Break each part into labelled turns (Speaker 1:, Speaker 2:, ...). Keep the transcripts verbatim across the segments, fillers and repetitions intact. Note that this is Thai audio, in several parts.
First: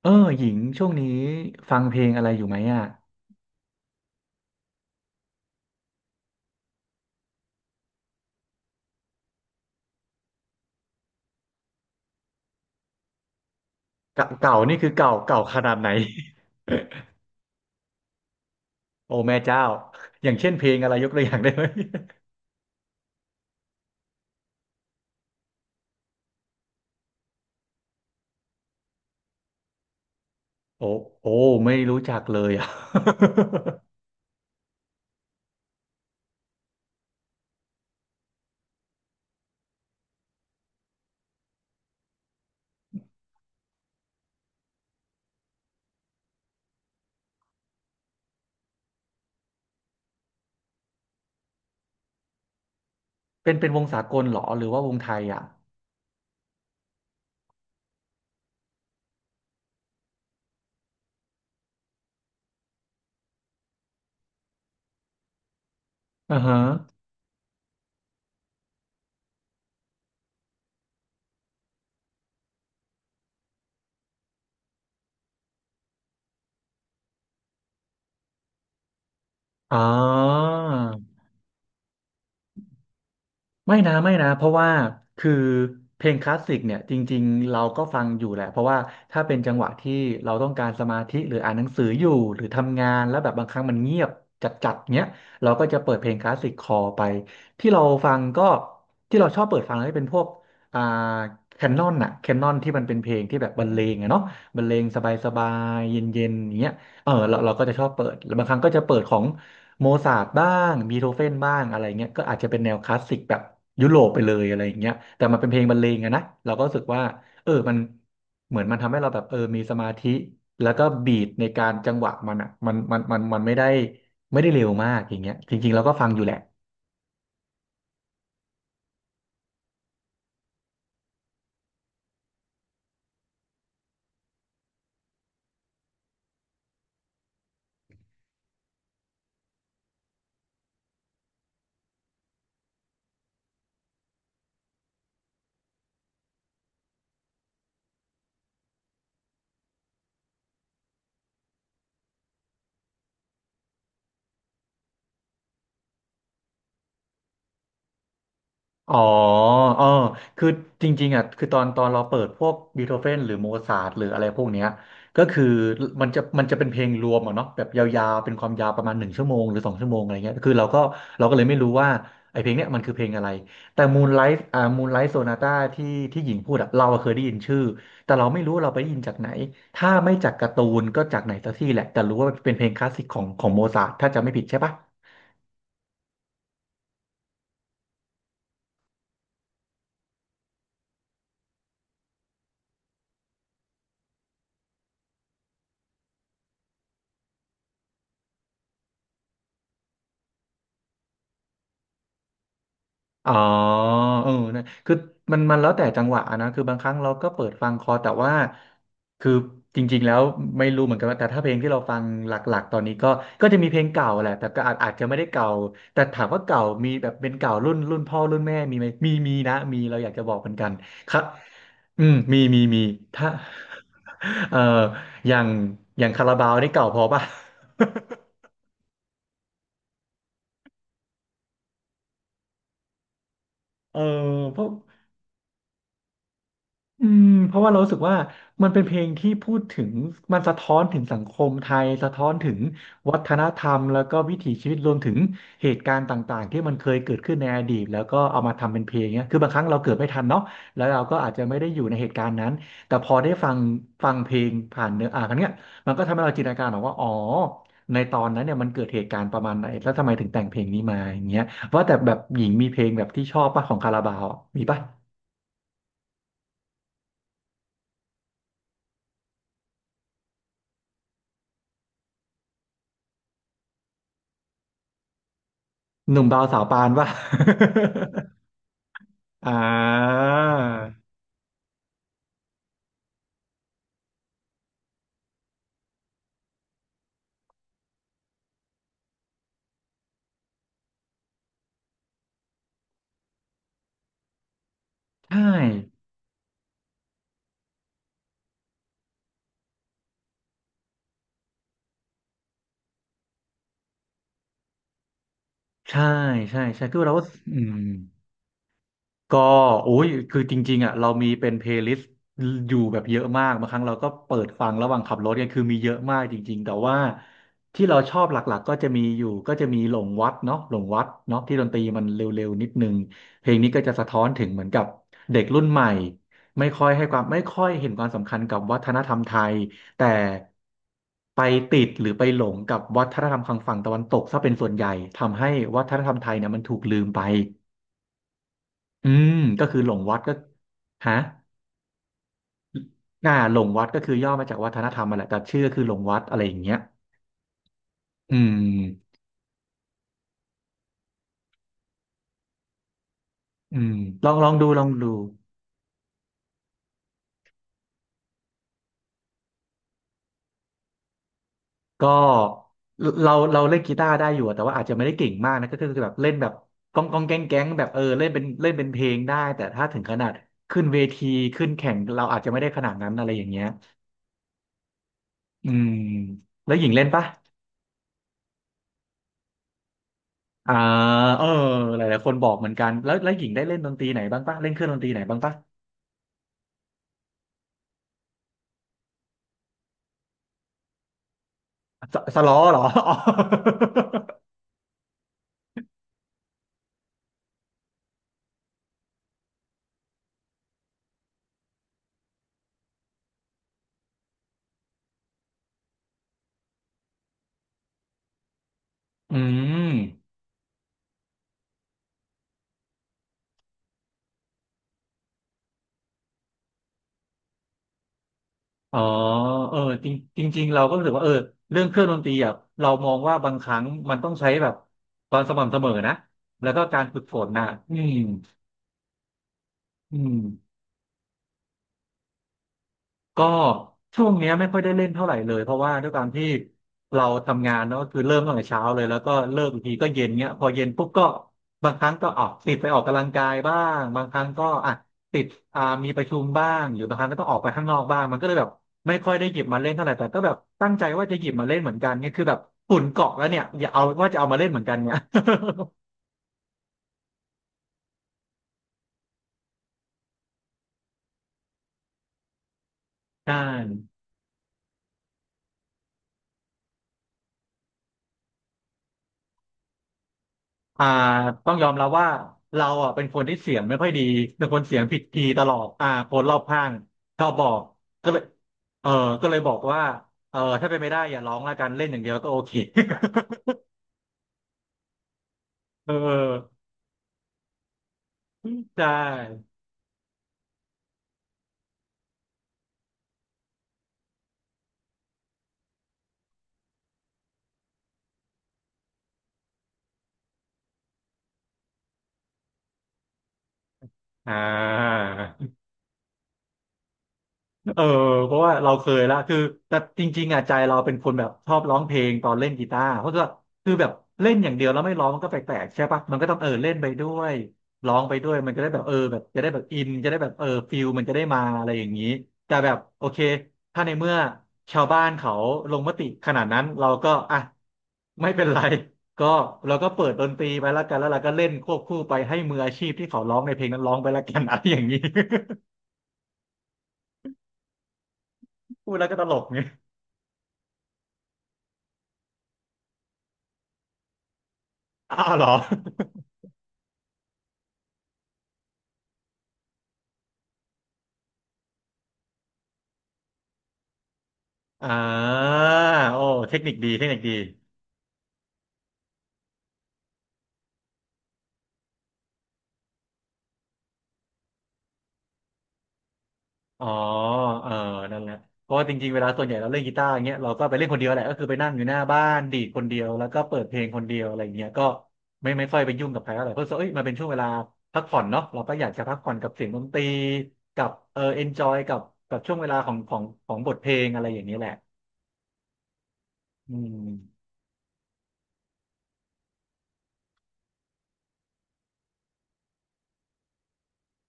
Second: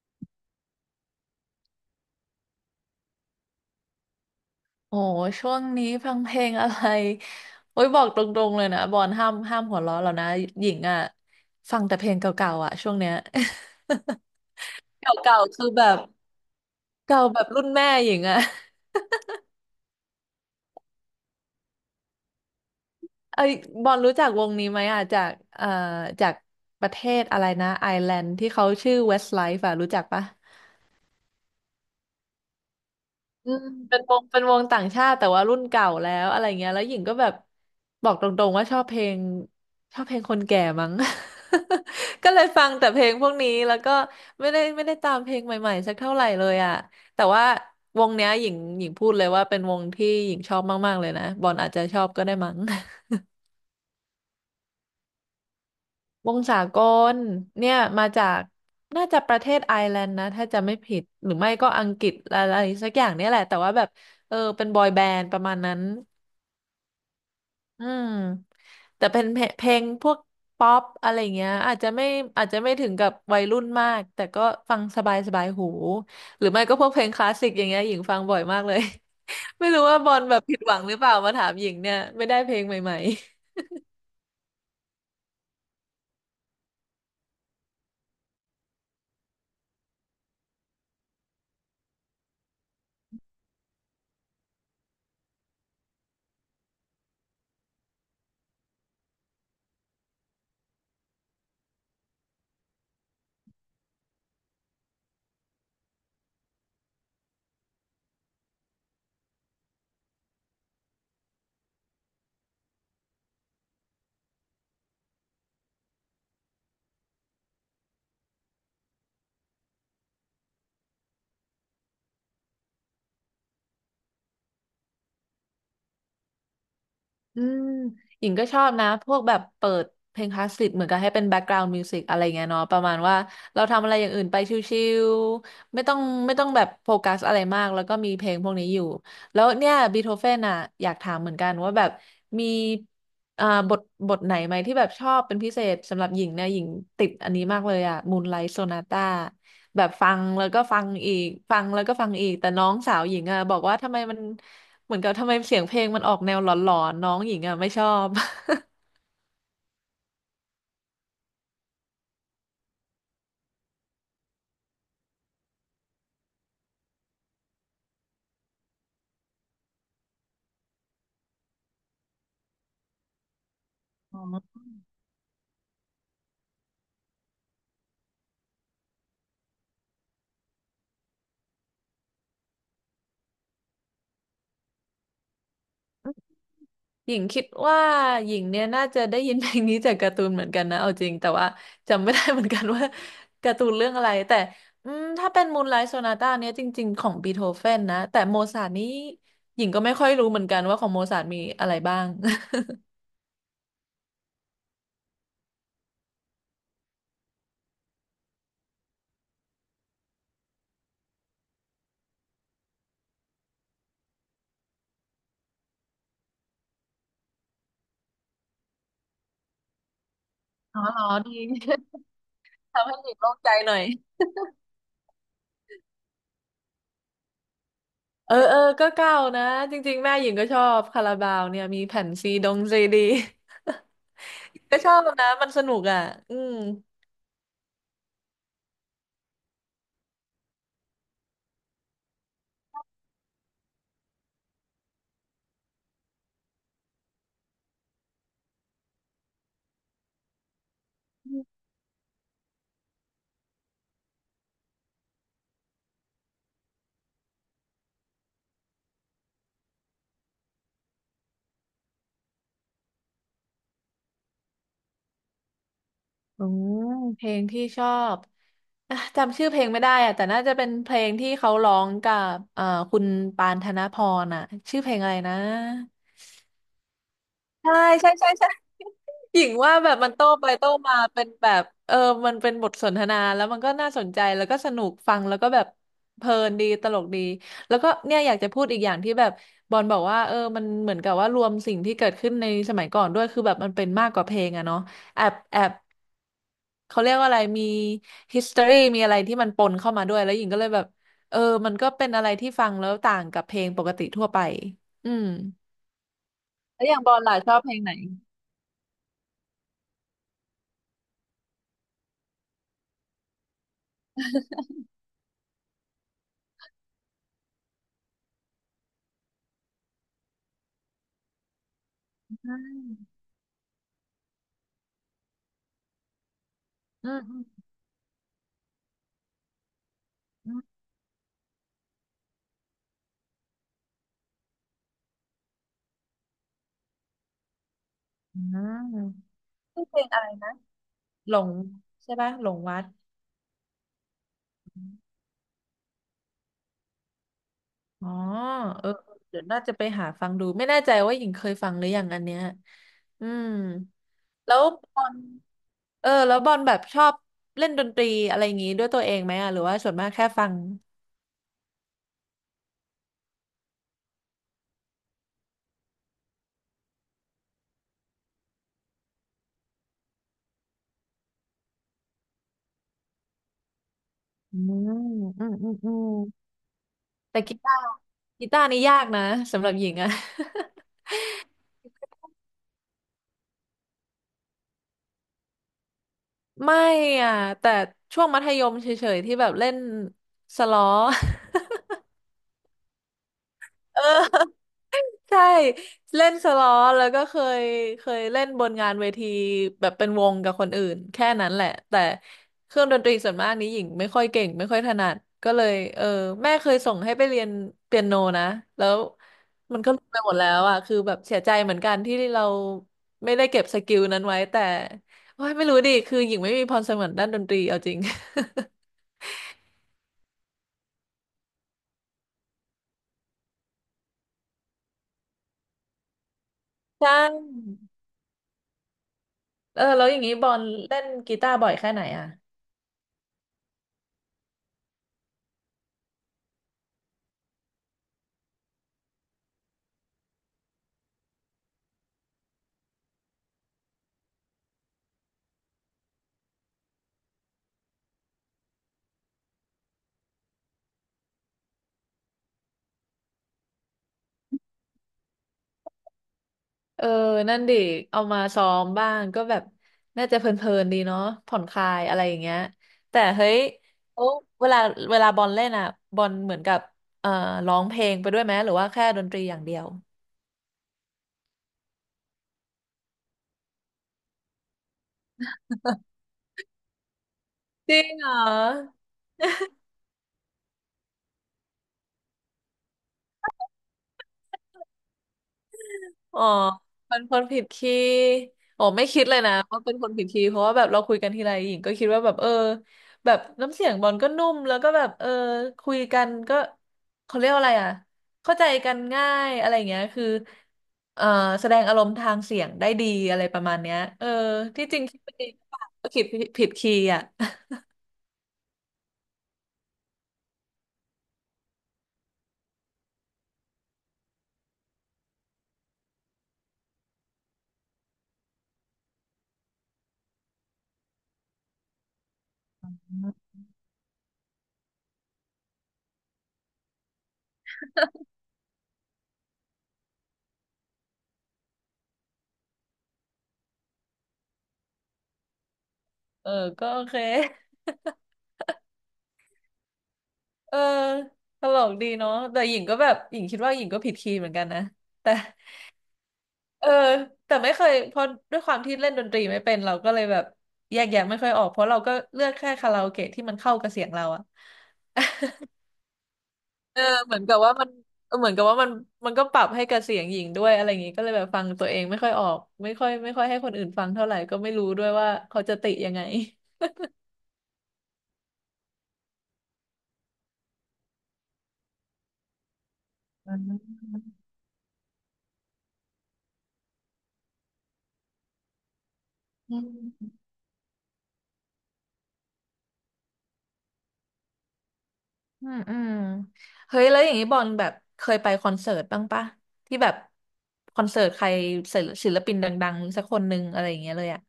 Speaker 1: เออหญิงช่วงนี้ฟังเพลงอะไรอยู่ไหมอ่ะ
Speaker 2: โอ้ช่วงนี้ฟังเพลงอะไร โอ้ยบอกตรงๆเลยนะบอลห้ามห้ามหัวเราะแล้วนะหญิงอ่ะฟังแต่เพลงเก่าๆอ่ะช่วงเนี้ย
Speaker 1: เก่าเก่านี่คือ เก่า
Speaker 2: เก่า
Speaker 1: เก่า
Speaker 2: ๆ
Speaker 1: ข
Speaker 2: คือ
Speaker 1: นาด
Speaker 2: แบ
Speaker 1: ไหน
Speaker 2: บเก่าแบบรุ่นแม่หญิงอ่ะ
Speaker 1: โอ้แม่เจ้าอย่างเช่นเพลงอะไรยกตัวอย่างได้ไหม
Speaker 2: ไอ้ยบอลรู้จักวงนี้ไหมอ่ะจากเอ่อจากประเทศอะไรนะไอร์แลนด์ที่เขาชื่อ Westlife อ่ะรู้จักปะ
Speaker 1: โอ้โอ้ไม่รู้จักเลยอ่ะ
Speaker 2: อืมเป็นวงเป็นวงต่างชาติแต่ว่ารุ่นเก่าแล้วอะไรเงี้ยแล้วหญิงก็แบบบอกตรงๆว่าชอบเพลงชอบเพลงคนแก่มั้ง ก็เลยฟังแต่เพลงพวกนี้แล้วก็ไม่ได้ไม่ได้ตามเพลงใหม่ๆสักเท่าไหร่เลยอ่ะแต่ว่าวงเนี้ยหญิงหญิงพูดเลยว่าเป็นวงที่หญิงชอบมากๆเลยนะบอลอาจจะชอบก็ได้มั้ง
Speaker 1: เป็นเป็นวงสากลเหรอหรือว่าวงไทยอ่ะ
Speaker 2: วงสากลเนี่ยมาจากน่าจะประเทศไอร์แลนด์นะถ้าจะไม่ผิดหรือไม่ก็อังกฤษอะไรสักอย่างเนี่ยแหละแต่ว่าแบบเออเป็นบอยแบนด์ประมาณนั้น
Speaker 1: อ่าฮะ
Speaker 2: อืมแต่เป็นเพลงเพลงพวกป๊อปอะไรเงี้ยอาจจะไม่อาจจะไม่ถึงกับวัยรุ่นมากแต่ก็ฟังสบายสบายหูหรือไม่ก็พวกเพลงคลาสสิกอย่างเงี้ยหญิงฟังบ่อยมากเลย ไม่
Speaker 1: อ๋อ
Speaker 2: รู้ว่าบอลแบบผิดหวังหรือเปล่ามาถามหญิงเนี่ยไม่ได้เพลงใหม่
Speaker 1: ไม่นะไม่นะเพราะว่าคือเพลงคลาสสิกเนี่ยจริงๆเราก็ฟังอยู่แหละเพราะว่าถ้าเป็นจังหวะที่เราต้องการสมาธิหรืออ่านหนังสืออยู่หรือทำงานแล้วแบบบางครั้งมันเงียบจัดๆเงี้ยเราก็จะเปิดเพลงคลาสสิกคอไปที่เราฟังก็ที่เราชอบเปิดฟังก็เป็นพวกอ่าแคนนอนอะแคนนอนที่มันเป็นเพลงที่แบบบรรเลงอะเนาะบรรเลงสบายๆเย็นๆอย่างเงี้ยเออเราเราก็จะชอบเปิดแล้วบางครั้งก็จะเปิดของ โมซาร์ทบ้างบีโธเฟนบ้างอะไรเงี้ยก็อาจจะเป็นแนวคลาสสิกแบบยุโรปไปเลยอะไรเงี้ยแต่มันเป็นเพลงบรรเลงอะนะเราก็รู้สึกว่าเออมันเหมือนมันทำให้เราแบบเออมีสมาธิแล้วก็บีทในการจังหวะมันอ่ะมันมันมันมันไม่ได้ไม่ได้เร็วมากอย่างเงี้ยจริงๆเราก็ฟังอยู่แหละ
Speaker 2: อืมหญิงก็ชอบนะพวกแบบเปิดเพลงคลาสสิกเหมือนกับให้เป็นแบ็กกราว เอ็น ดี มิวสิกอะไรเงี้ยเนาะประมาณว่าเราทำอะไรอย่างอื่นไปชิวๆไม่ต้องไม่ต้องแบบโฟกัสอะไรมากแล้วก็มีเพลงพวกนี้อยู่แล้วเนี่ยบีโธเฟนอ่ะอยากถามเหมือนกันว่าแบบมีอ่าบทบทไหนไหมที่แบบชอบเป็นพิเศษสำหรับหญิงเนี่ยหญิงติดอันนี้มากเลยอ่ะมูนไลท์โซนาต้า แบบฟังแล้วก็ฟังอีกฟังแล้วก็ฟังอีกแต่น้องสาวหญิงอ่ะบอกว่าทำไมมันเหมือนกับทำไมเสียงเพลงมันออกแนวหลอนๆน้องหญิงอ่ะไม่ชอบ
Speaker 1: อ๋อเออคือจริงๆอ่ะ คือตอนตอนเราเปิดพวกบีโธเฟนหรือโมซาร์ทหรืออะไรพวกเนี้ยก็คือมันจะมันจะเป็นเพลงรวมอ่ะเนาะแบบยาวๆเป็นความยาวประมาณหนึ่งชั่วโมงหรือสองชั่วโมงอะไรเงี้ยคือเราก็เราก็เลยไม่รู้ว่าไอเพลงเนี้ยมันคือเพลงอะไร แต่มูนไลท์อ่ามูนไลท์โซนาต้าที่ที่หญิงพูดอ่ะเราอะเคยได้ยินชื่อ แต่เราไม่รู้ว่าเราไปได้ยินจากไหน ถ้าไม่จากการ์ตูนก็จากไหนสักที่แหละแต่รู้ว่าเป็นเพลงคลาสสิกของของโมซาร์ทถ้าจำไม่ผิดใช่ปะ
Speaker 2: หญิงคิดว่าหญิงเนี่ยน่าจะได้ยินเพลงนี้จากการ์ตูนเหมือนกันนะเอาจริงแต่ว่าจำไม่ได้เหมือนกันว่าการ์ตูนเรื่องอะไรแต่อืมถ้าเป็นมูนไลท์โซนาต้าเนี่ยจริงๆของบีโธเฟนนะแต่โมซาร์ทนี้หญิงก็ไม่ค่อยรู้เหมือนกันว่าของโมซาร์ทมีอะไรบ้าง
Speaker 1: อ๋อเออนะคือมันมันแล้วแต่จังหวะนะคือบางครั้งเราก็เปิดฟังคอแต่ว่าคือจริงๆแล้วไม่รู้เหมือนกันว่าแต่ถ้าเพลงที่เราฟังหลักๆตอนนี้ก็ก็จะมีเพลงเก่าแหละแต่ก็อาจอาจจะไม่ได้เก่าแต่ถามว่าเก่ามีแบบเป็นเก่ารุ่นรุ่นพ่อรุ่นแม่มีไหมมีมีนะมีเราอยากจะบอกเหมือนกัน
Speaker 2: อ๋อเหรอ
Speaker 1: ครับ
Speaker 2: ดี
Speaker 1: อืมมีมี มี
Speaker 2: ทำให้หญิง
Speaker 1: ถ้า
Speaker 2: โล่งใจหน่อย
Speaker 1: เอ่ออย่างอย่างคาราบาวนี่เก่าพอป่ะ
Speaker 2: เออเออก็เก่านะจริงๆแม่หญิงก็ชอบคาราบาวเนี่ยมีแผ่นซีดงซีดี
Speaker 1: เออพวก
Speaker 2: ก็ชอบนะมันสนุกอ่ะอืม
Speaker 1: อืมเพราะว่าเรารู้สึกว่ามันเป็นเพลงที่พูดถึงมันสะท้อนถึงสังคมไทยสะท้อนถึงวัฒนธรรมแล้วก็วิถีชีวิตรวมถึงเหตุการณ์ต่างๆที่มันเคยเกิดขึ้นในอดีตแล้วก็เอามาทำเป็นเพลงเนี้ยคือบางครั้งเราเกิดไม่ทันเนาะแล้วเราก็อาจจะไม่ได้อยู่ในเหตุการณ์นั้นแต่พอได้ฟังฟังเพลงผ่านเนื้ออ่านเนี้ยมันก็ทำให้เราจินตนาการออกว่าอ๋อในตอนนั้นเนี่ยมันเกิดเหตุการณ์ประมาณไหนแล้วทำไมถึงแต่งเพลงนี้มาอย่างเงี้ยว่าแต่แบบหญิงมีเพลงแบบที่ชอบป่ะของคาราบาวอะมีป่ะ
Speaker 2: อืมเพลงที่ชอบอ่ะจำชื่อเพลงไม่ได้อ่ะแต่น่าจะเป็นเพลงที่เขาร้องกับเอ่อคุณปานธนพรอ่ะชื่อเพลงอะไรนะ
Speaker 1: หนุ่มบาวสาวปานป่ะ
Speaker 2: ใช่ใช่ใช่ใช่ หญิ
Speaker 1: อ่
Speaker 2: งว่าแบบมัน
Speaker 1: า
Speaker 2: โต้ไปโต้มาเป็นแบบเออมันเป็นบทสนทนาแล้วมันก็น่าสนใจแล้วก็สนุกฟังแล้วก็แบบเพลินดีตลกดีแล้วก็เนี่ยอยากจะพูดอีกอย่างที่แบบบอลบอกว่าเออมันเหมือนกับว่ารวมสิ่งที่เกิดขึ้นในสมัยก่อนด้วยคือแบบมันเป็นมากกว่าเพลงอะเนาะแอบ
Speaker 1: ใช่
Speaker 2: แอบเขาเรียกว่าอะไรมี history มีอะไรที่มันปนเข้ามาด้วยแล้วหญิงก็เลยแบบเออมันก็เป็นอะไรที่ฟังแล้วต่างกับเพลงปกติทั่วไปอืม
Speaker 1: ใช่ ใช่ ใช่
Speaker 2: แล้วอ
Speaker 1: คื
Speaker 2: ย่า
Speaker 1: อ
Speaker 2: งบ
Speaker 1: เรา
Speaker 2: อล
Speaker 1: ก็
Speaker 2: ล่ะชอ
Speaker 1: อื
Speaker 2: บเพล
Speaker 1: ม
Speaker 2: งไหน
Speaker 1: ก็โอ้ยคือจริงๆอ่ะเรามีเป็นเพลย์ลิสต์อยู่แบบเยอะมากบางครั้งเราก็เปิดฟังระหว่างขับรถเนี่ยคือมีเยอะมากจริงๆแต่ว่าที่เราชอบหลักๆก็จะมีอยู่ก็จะมีหลงวัดเนาะหลงวัดเนาะที่ดนตรีมันเร็ว
Speaker 2: อื
Speaker 1: ๆนิดนึง
Speaker 2: ม
Speaker 1: เพลงนี้ก็จะสะท้อนถึงเหมือนกับเด็กรุ่นใหม่ไม่ค่อยให้
Speaker 2: อื
Speaker 1: ค
Speaker 2: ม
Speaker 1: วามไม่ค่อย
Speaker 2: อ
Speaker 1: เห็นความสำคัญกับวัฒนธรรมไทยแต่
Speaker 2: ืม
Speaker 1: ไปติดหรือไปหลงกับวัฒนธรรมทางฝั่งตะวันตกซะเป็นส่วนใหญ่ทำให้วัฒนธรรมไทยเนี่ยมันถูกลืมไป
Speaker 2: อืม
Speaker 1: อืมก็คือ
Speaker 2: ชื่อ
Speaker 1: หล
Speaker 2: เพ
Speaker 1: ง
Speaker 2: ลง
Speaker 1: วัด
Speaker 2: อะไร
Speaker 1: ก็
Speaker 2: นะ
Speaker 1: ฮะ
Speaker 2: หลงใช่ปะหลงวัด
Speaker 1: น่าหลงวัดก็คือย่อมาจากวัฒนธรรมมาแหละแต่ชื่อก็คือหลงวัดอะไรอย่างเงี้ย
Speaker 2: อ๋อ
Speaker 1: อื
Speaker 2: เออ
Speaker 1: ม
Speaker 2: เดี๋ยวน่าจะไปหาฟังดูไม่แน่ใจว่าหญิงเคยฟังหรือยังอันเนี้ยอืม
Speaker 1: อืมลองลอ
Speaker 2: แล้
Speaker 1: ง
Speaker 2: ว
Speaker 1: ดูลอง
Speaker 2: บอ
Speaker 1: ดู
Speaker 2: ลเออแล้วบอลแบบชอบเล่นดนตรีอะไรอย่างงี้ด้วยตัวเองไหมอ่ะหรือว่าส่วนมากแค่ฟัง
Speaker 1: ก็เราเราเล่นกีตาร์ได้อยู่อะแต่ว่าอาจจะไม่ได้เก่งมากนะก็คือแบบเล่นแบบก้องก้องแก๊งแก๊งแบบเออเล่นเป็นเล่นเป็นเพลงได้แต่ถ้าถึงขนาดขึ้นเวทีขึ้นแข่งเราอาจจะไม่ได้ขนาดนั้นอะไรอย่างเงี้ย
Speaker 2: อืมอืมอื
Speaker 1: อื
Speaker 2: ม
Speaker 1: ม
Speaker 2: อืม
Speaker 1: แล้วหญิงเล่นปะ
Speaker 2: แต่กีตาร์กีตาร์นี่ยากนะสำหรับหญิงอะ
Speaker 1: อ่าเออหลายๆคนบอกเหมือนกันแล้วแล้วหญิงได้เล่นดนตรีไหนบ้างปะเล่นเครื่องดนตรีไหนบ้างปะ
Speaker 2: ไม่อ่ะแต่ช่วงมัธยมเฉยๆที่แบบเล่นสล้อ
Speaker 1: สสล้อเหรอ อ๋อ
Speaker 2: เออ ใช่เล่นสล้อแล้วก็เคยเคยเล่นบนงานเวทีแบบเป็นวงกับคนอื่นแค่นั้นแหละแต่เครื่องดนตรีส่วนมากนี้หญิงไม่ค่อยเก่งไม่ค่อยถนัดก็เลยเออแม่เคยส่งให้ไปเรียนเปียโนนะแล้ว
Speaker 1: อื
Speaker 2: มัน
Speaker 1: ม
Speaker 2: ก็ลืมไปหมดแล้วอ่ะคือแบบเสียใจเหมือนกันที่เราไม่ได้เก็บสกิลนั้นไว้แต่โอ้ยไม่รู้ดิคือหญิงไม่มีพรสวรรค์ด้านดนตรีเอาจริง
Speaker 1: อ๋อเออจริงจริงๆเราก็รู้สึกว่าเออเรื่องเครื่องดนตรีอ่ะเรามองว่าบางครั้งมันต้องใช้แบบความสม่ำเสมอนะแล้วก็ การ
Speaker 2: ใช่
Speaker 1: ฝึกฝนนะอืม
Speaker 2: เออแล้วอ
Speaker 1: อื
Speaker 2: ย่างนี้
Speaker 1: ม
Speaker 2: บอลเล่นกีตาร์บ่อยแค่ไหนอ่ะ
Speaker 1: ก็ช่วงเนี้ยไม่ค่อยได้เล่นเท่าไหร่เลยเพราะว่าด้วยการที่เราทำงานเนาะก็คือเริ่มตั้งแต่เช้าเลยแล้วก็เลิกอีกทีก็เย็นเงี้ยพอเย็นปุ๊บก็บางครั้งก็ออกติดไปออกกำลังกายบ้างบางครั้งก็อ่ะติดอ่ามีประชุมบ้างหรือบางครั้งก็ต้องออกไปข้างนอกบ้างมันก็เลยแบบไม่ค่อยได้หยิบมาเล่นเท่าไหร่แต่ก็แบบตั้งใจว่าจะหยิบมาเล่นเหมือนกันเนี่ยคือแบบฝุ่นเกาะแล้วเนี่ยอย่าเอาว่าจะเอามาเล่นเหมือนกันเนี่ย
Speaker 2: เออนั่นดิเอามาซ้อมบ้างก็แบบน่าจะเพลินๆดีเนาะผ่อนคลายอะไรอย่างเงี้ยแต่เฮ้
Speaker 1: ใช่
Speaker 2: ยโอ้เวลาเวลาบอลเล่นอ่ะบอลเหมือนกับเอ่อร้องเพลงไปด้วยไหมหรือว่าแค่ดนตรีอย่างเดียว
Speaker 1: อ่าต้องยอมรับว่าเราอ่ะเป็นคนที่เสียงไม่ค่อยดี เป็นคนเสียงผิดคีย์ตลอดอ่าคนรอบข้างชอบบอก
Speaker 2: จริงเหร
Speaker 1: ก็
Speaker 2: อ
Speaker 1: เลยเออก็เลยบอกว่าเออถ้าเป็นไม่ได้อย่าร้องละกันเล่นอย่างเดียวก็โอเค เ
Speaker 2: อ๋อ
Speaker 1: ออ
Speaker 2: เป็นคนผิดคีย์อ๋อไม่
Speaker 1: ใช่
Speaker 2: คิดเลยนะว่าเป็นคนผิดคีย์เพราะว่าแบบเราคุยกันทีไรหญิงก็คิดว่าแบบเออแบบน้ำเสียงบอลก็นุ่มแล้วก็แบบเออคุยกันก็เขาเรียกว่าอะไรอ่ะเข้าใจกันง่ายอะไรอย่างเงี้ยคือเออแสดงอารมณ์ทางเสียงได้ดีอะไรประมาณเนี้ยเออ
Speaker 1: อ่
Speaker 2: ที่จริงคิดไปเอง
Speaker 1: า
Speaker 2: ก็คิดผิดคีย์อ่ะ
Speaker 1: เออเพราะว่าเราเคยละคือแต่จริงๆอ่ะใจเราเป็นคนแบบชอบร้องเพลงตอนเล่นกีตาร์เพราะว่าคือแบบเล่นอย่างเดียวแล้วไม่ร้องมันก็แปลกๆใช่ปะมันก็ต้องเออเล่นไปด้วยร้องไปด้วยมันก็ได้แบบเออแบบจะได้แบบอินจะได้แบบเออฟิลมันจะได้มาอะไรอย่างนี้แต่แบบโอเค ถ้าในเมื่อชาวบ้านเขาลงมติขนาดนั้นเราก็อ่ะไม่เป็นไรก็เราก็เปิดดนตรีไปแล้วกันแล้วเราก็เล่นควบคู่ไปให้มืออาชีพที่เขาร้องในเพลงนั้นร้องไปแล้วกันอะไรอย่างนี้
Speaker 2: เออก็โอเค
Speaker 1: พูดแล้วก็ตลกเนี่ย
Speaker 2: เออตลกดีเนาะแต่หญิงก็แบบหญิงคิดว่าหญิงก็ผิดคีย์เหมือนกันนะแต่
Speaker 1: อ้าวเหรอ
Speaker 2: เออแต่ไม่เคยเพราะด้วยความที่เล่นดนตรีไม่เป็นเราก็เลยแบบแยกแยะไม่ค่อยออกเพราะเราก็เลือกแค่คาราโอเกะที่มันเข้ากับเสียงเราอะ
Speaker 1: อ่าโอ้เทคนิค
Speaker 2: เออ
Speaker 1: ดีเทค
Speaker 2: เห
Speaker 1: นิ
Speaker 2: มื
Speaker 1: ค
Speaker 2: อน
Speaker 1: ดี
Speaker 2: กับว่ามันเออเหมือนกับว่ามันมันก็ปรับให้กับเสียงหญิงด้วยอะไรอย่างงี้ก็เลยแบบฟังตัวเองไม่ค่อยออกไม่ค่อยไม่ค่อยให้คนอื่นฟังเท่าไหร่ก็ไม่รู้ด้วยว่าเขาจะติยังไง
Speaker 1: อ๋อเออนั่นแหละเพราะว่าจริงๆเวลาส่วนใหญ่เราเล่นกีตาร์อย่างเงี้ยเราก็ไปเล่นคนเดียวแหละก็คือไปนั่งอยู่หน้าบ้านดีดคนเดียวแล้ว
Speaker 2: อื
Speaker 1: ก็เปิดเพลงคนเดี
Speaker 2: ม
Speaker 1: ยวอะไรเงี้ยก็ไม่ไม่ค่อยไปยุ่งกับใครเท่าไหร่เพราะรู้สึกว่าเอ้ยมันเป็นช่วงเวลาพักผ่อนเนาะเราก็อยากจะพักผ่อนกับ
Speaker 2: อื
Speaker 1: เสียงดนตรี
Speaker 2: ม
Speaker 1: กับเออเอนจอยกับกับช่วงเวลาของของของบทเพลงอะไรอย่างนี้แหละ
Speaker 2: อืมอืม
Speaker 1: อื
Speaker 2: เฮ้ยแล้วอย่างนี้บอ
Speaker 1: ม
Speaker 2: ลแบบเคยไปคอนเสิร์ตบ้างปะที่แบบคอนเสิร์ตใครศิลปินดังๆสักคนหนึ่งอะไรอย่างเงี้ยเลยอะ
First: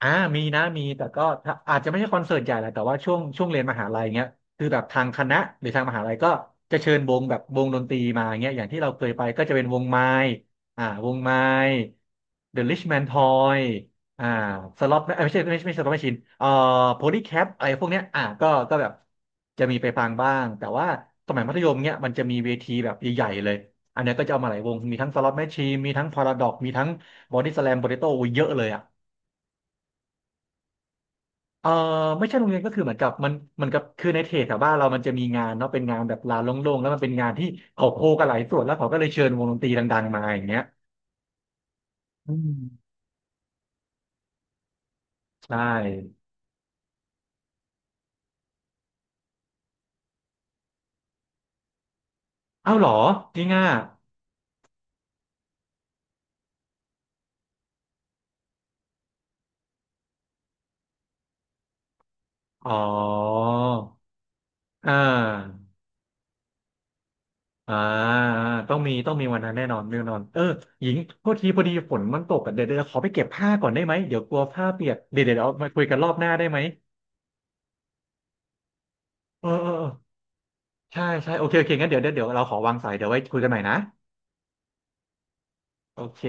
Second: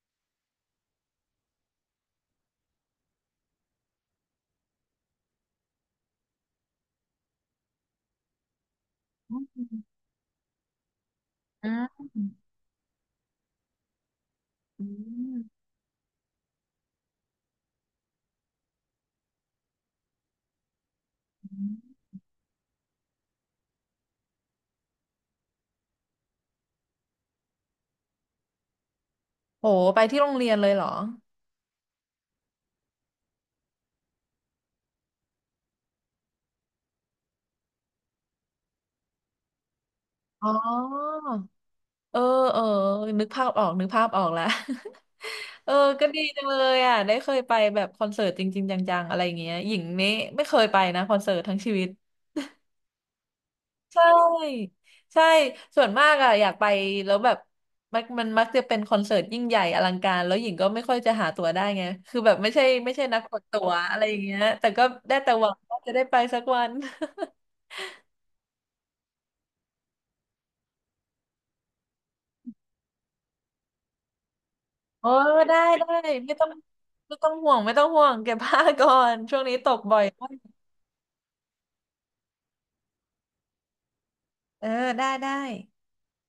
Speaker 1: อ่ามีนะมีแต่ก็ถ้าอาจจะไม่ใช่คอนเสิร์ตใหญ่แหละแต่ว่าช่วงช่วงเรียนมหาลัยเงี้ยคือแบบทางคณะหรือทางมหาลัยก็จะเชิญวงแบบวงดนตรีมาเงี้ยอย่างที่เราเคยไปก็จะเป็นวงไม้อ่าวงไม้
Speaker 2: อ่า
Speaker 1: The Rich Man Toy อ่าส
Speaker 2: อื
Speaker 1: ล็อตไม่ไม่ใช่ไม่
Speaker 2: ม
Speaker 1: ใช่ไม่ใช่สล็อตแมชชีนเอ่อโพลีแคปอะไรพวกเนี้ยอ่าก็ก็แบบจะมีไปฟังบ้างแต่ว่าสมัยมั
Speaker 2: อ
Speaker 1: ธยมเนี้ยมันจะมีเวทีแบบใหญ่ๆเลยอันเนี้ยก็จะเอามาหลายวงมีทั้งสล็อตแมชชีนมีทั้งพาราดอกมีทั้งบอดี้สแลมโปเตโต้เยอะเลยอ่ะ
Speaker 2: โหไปที่โรงเรียนเลยเหรอ
Speaker 1: เออไม่ใช่โรงเรียนก็คือเหมือนกับมันมืนกับคือในเทศแถวบ้านเรามันจะมีงานเนาะเป็นงานแบบลานโล่งๆแล้วมันเป็นงานที่เขาโคกันหลายส่วนแล้วเขาก็เลยเชิญวงดนตรีดังๆมาอย่าง
Speaker 2: อ๋อ
Speaker 1: เงี้ย
Speaker 2: เออ
Speaker 1: อื
Speaker 2: เออ
Speaker 1: ม
Speaker 2: นึกภาพออกนึกภาพออกแล้ว
Speaker 1: ใช่
Speaker 2: เออก็ดีจังเลยอ่ะได้เคยไปแบบคอนเสิร์ตจริงๆจังๆอะไรอย่างเงี้ยหญิงนี่ไม่เคยไปนะคอนเสิร์ตทั้งชีวิต
Speaker 1: เอ้าเหรอจริงอ่ะ
Speaker 2: ใช่ใช่ส่วนมากอ่ะอยากไปแล้วแบบมันมันมักจะเป็นคอนเสิร์ตยิ่งใหญ่อลังการแล้วหญิงก็ไม่ค่อยจะหาตั๋วได้ไงคือแบบไม่ใช่
Speaker 1: อ๋อ
Speaker 2: ไม่ใช่นักกดตั๋วอะไรอย่างเงี้ยแต่ก็
Speaker 1: อ่
Speaker 2: ได้แต่หวัง
Speaker 1: า
Speaker 2: ว่าจะได้ไปสักวัน
Speaker 1: อ่าต้องมีต้องมีวันนั้นแน่นอนแน่นอนเออหญิงโทษทีพอดีฝนมันตกอะเดี๋ยวเดี๋ยวขอไปเก็บผ้าก่อนได้ไหมเดี๋ยวกลัวผ้าเปียก
Speaker 2: เออ
Speaker 1: เดี๋ยวเดี๋ยวเอา
Speaker 2: ได้
Speaker 1: มาคุย
Speaker 2: ได้
Speaker 1: กันรอบหน้า
Speaker 2: ไม่
Speaker 1: ได้
Speaker 2: ต้อง
Speaker 1: ไหม
Speaker 2: ไม่ต้องห่วงไม่ต้องห่วงเก็บผ้าก่อนช่วง
Speaker 1: เออ
Speaker 2: นี้
Speaker 1: เอ
Speaker 2: ต
Speaker 1: อ
Speaker 2: ก
Speaker 1: เออ
Speaker 2: บ่อยมาก
Speaker 1: ใช่ใช่โอเคโอเคงั้นเดี๋ยวเดี๋ยวเดี๋ยวเราขอวางสายเดี๋ยวไว้คุยกันใหม่นะ
Speaker 2: เออได้ได้
Speaker 1: โอเค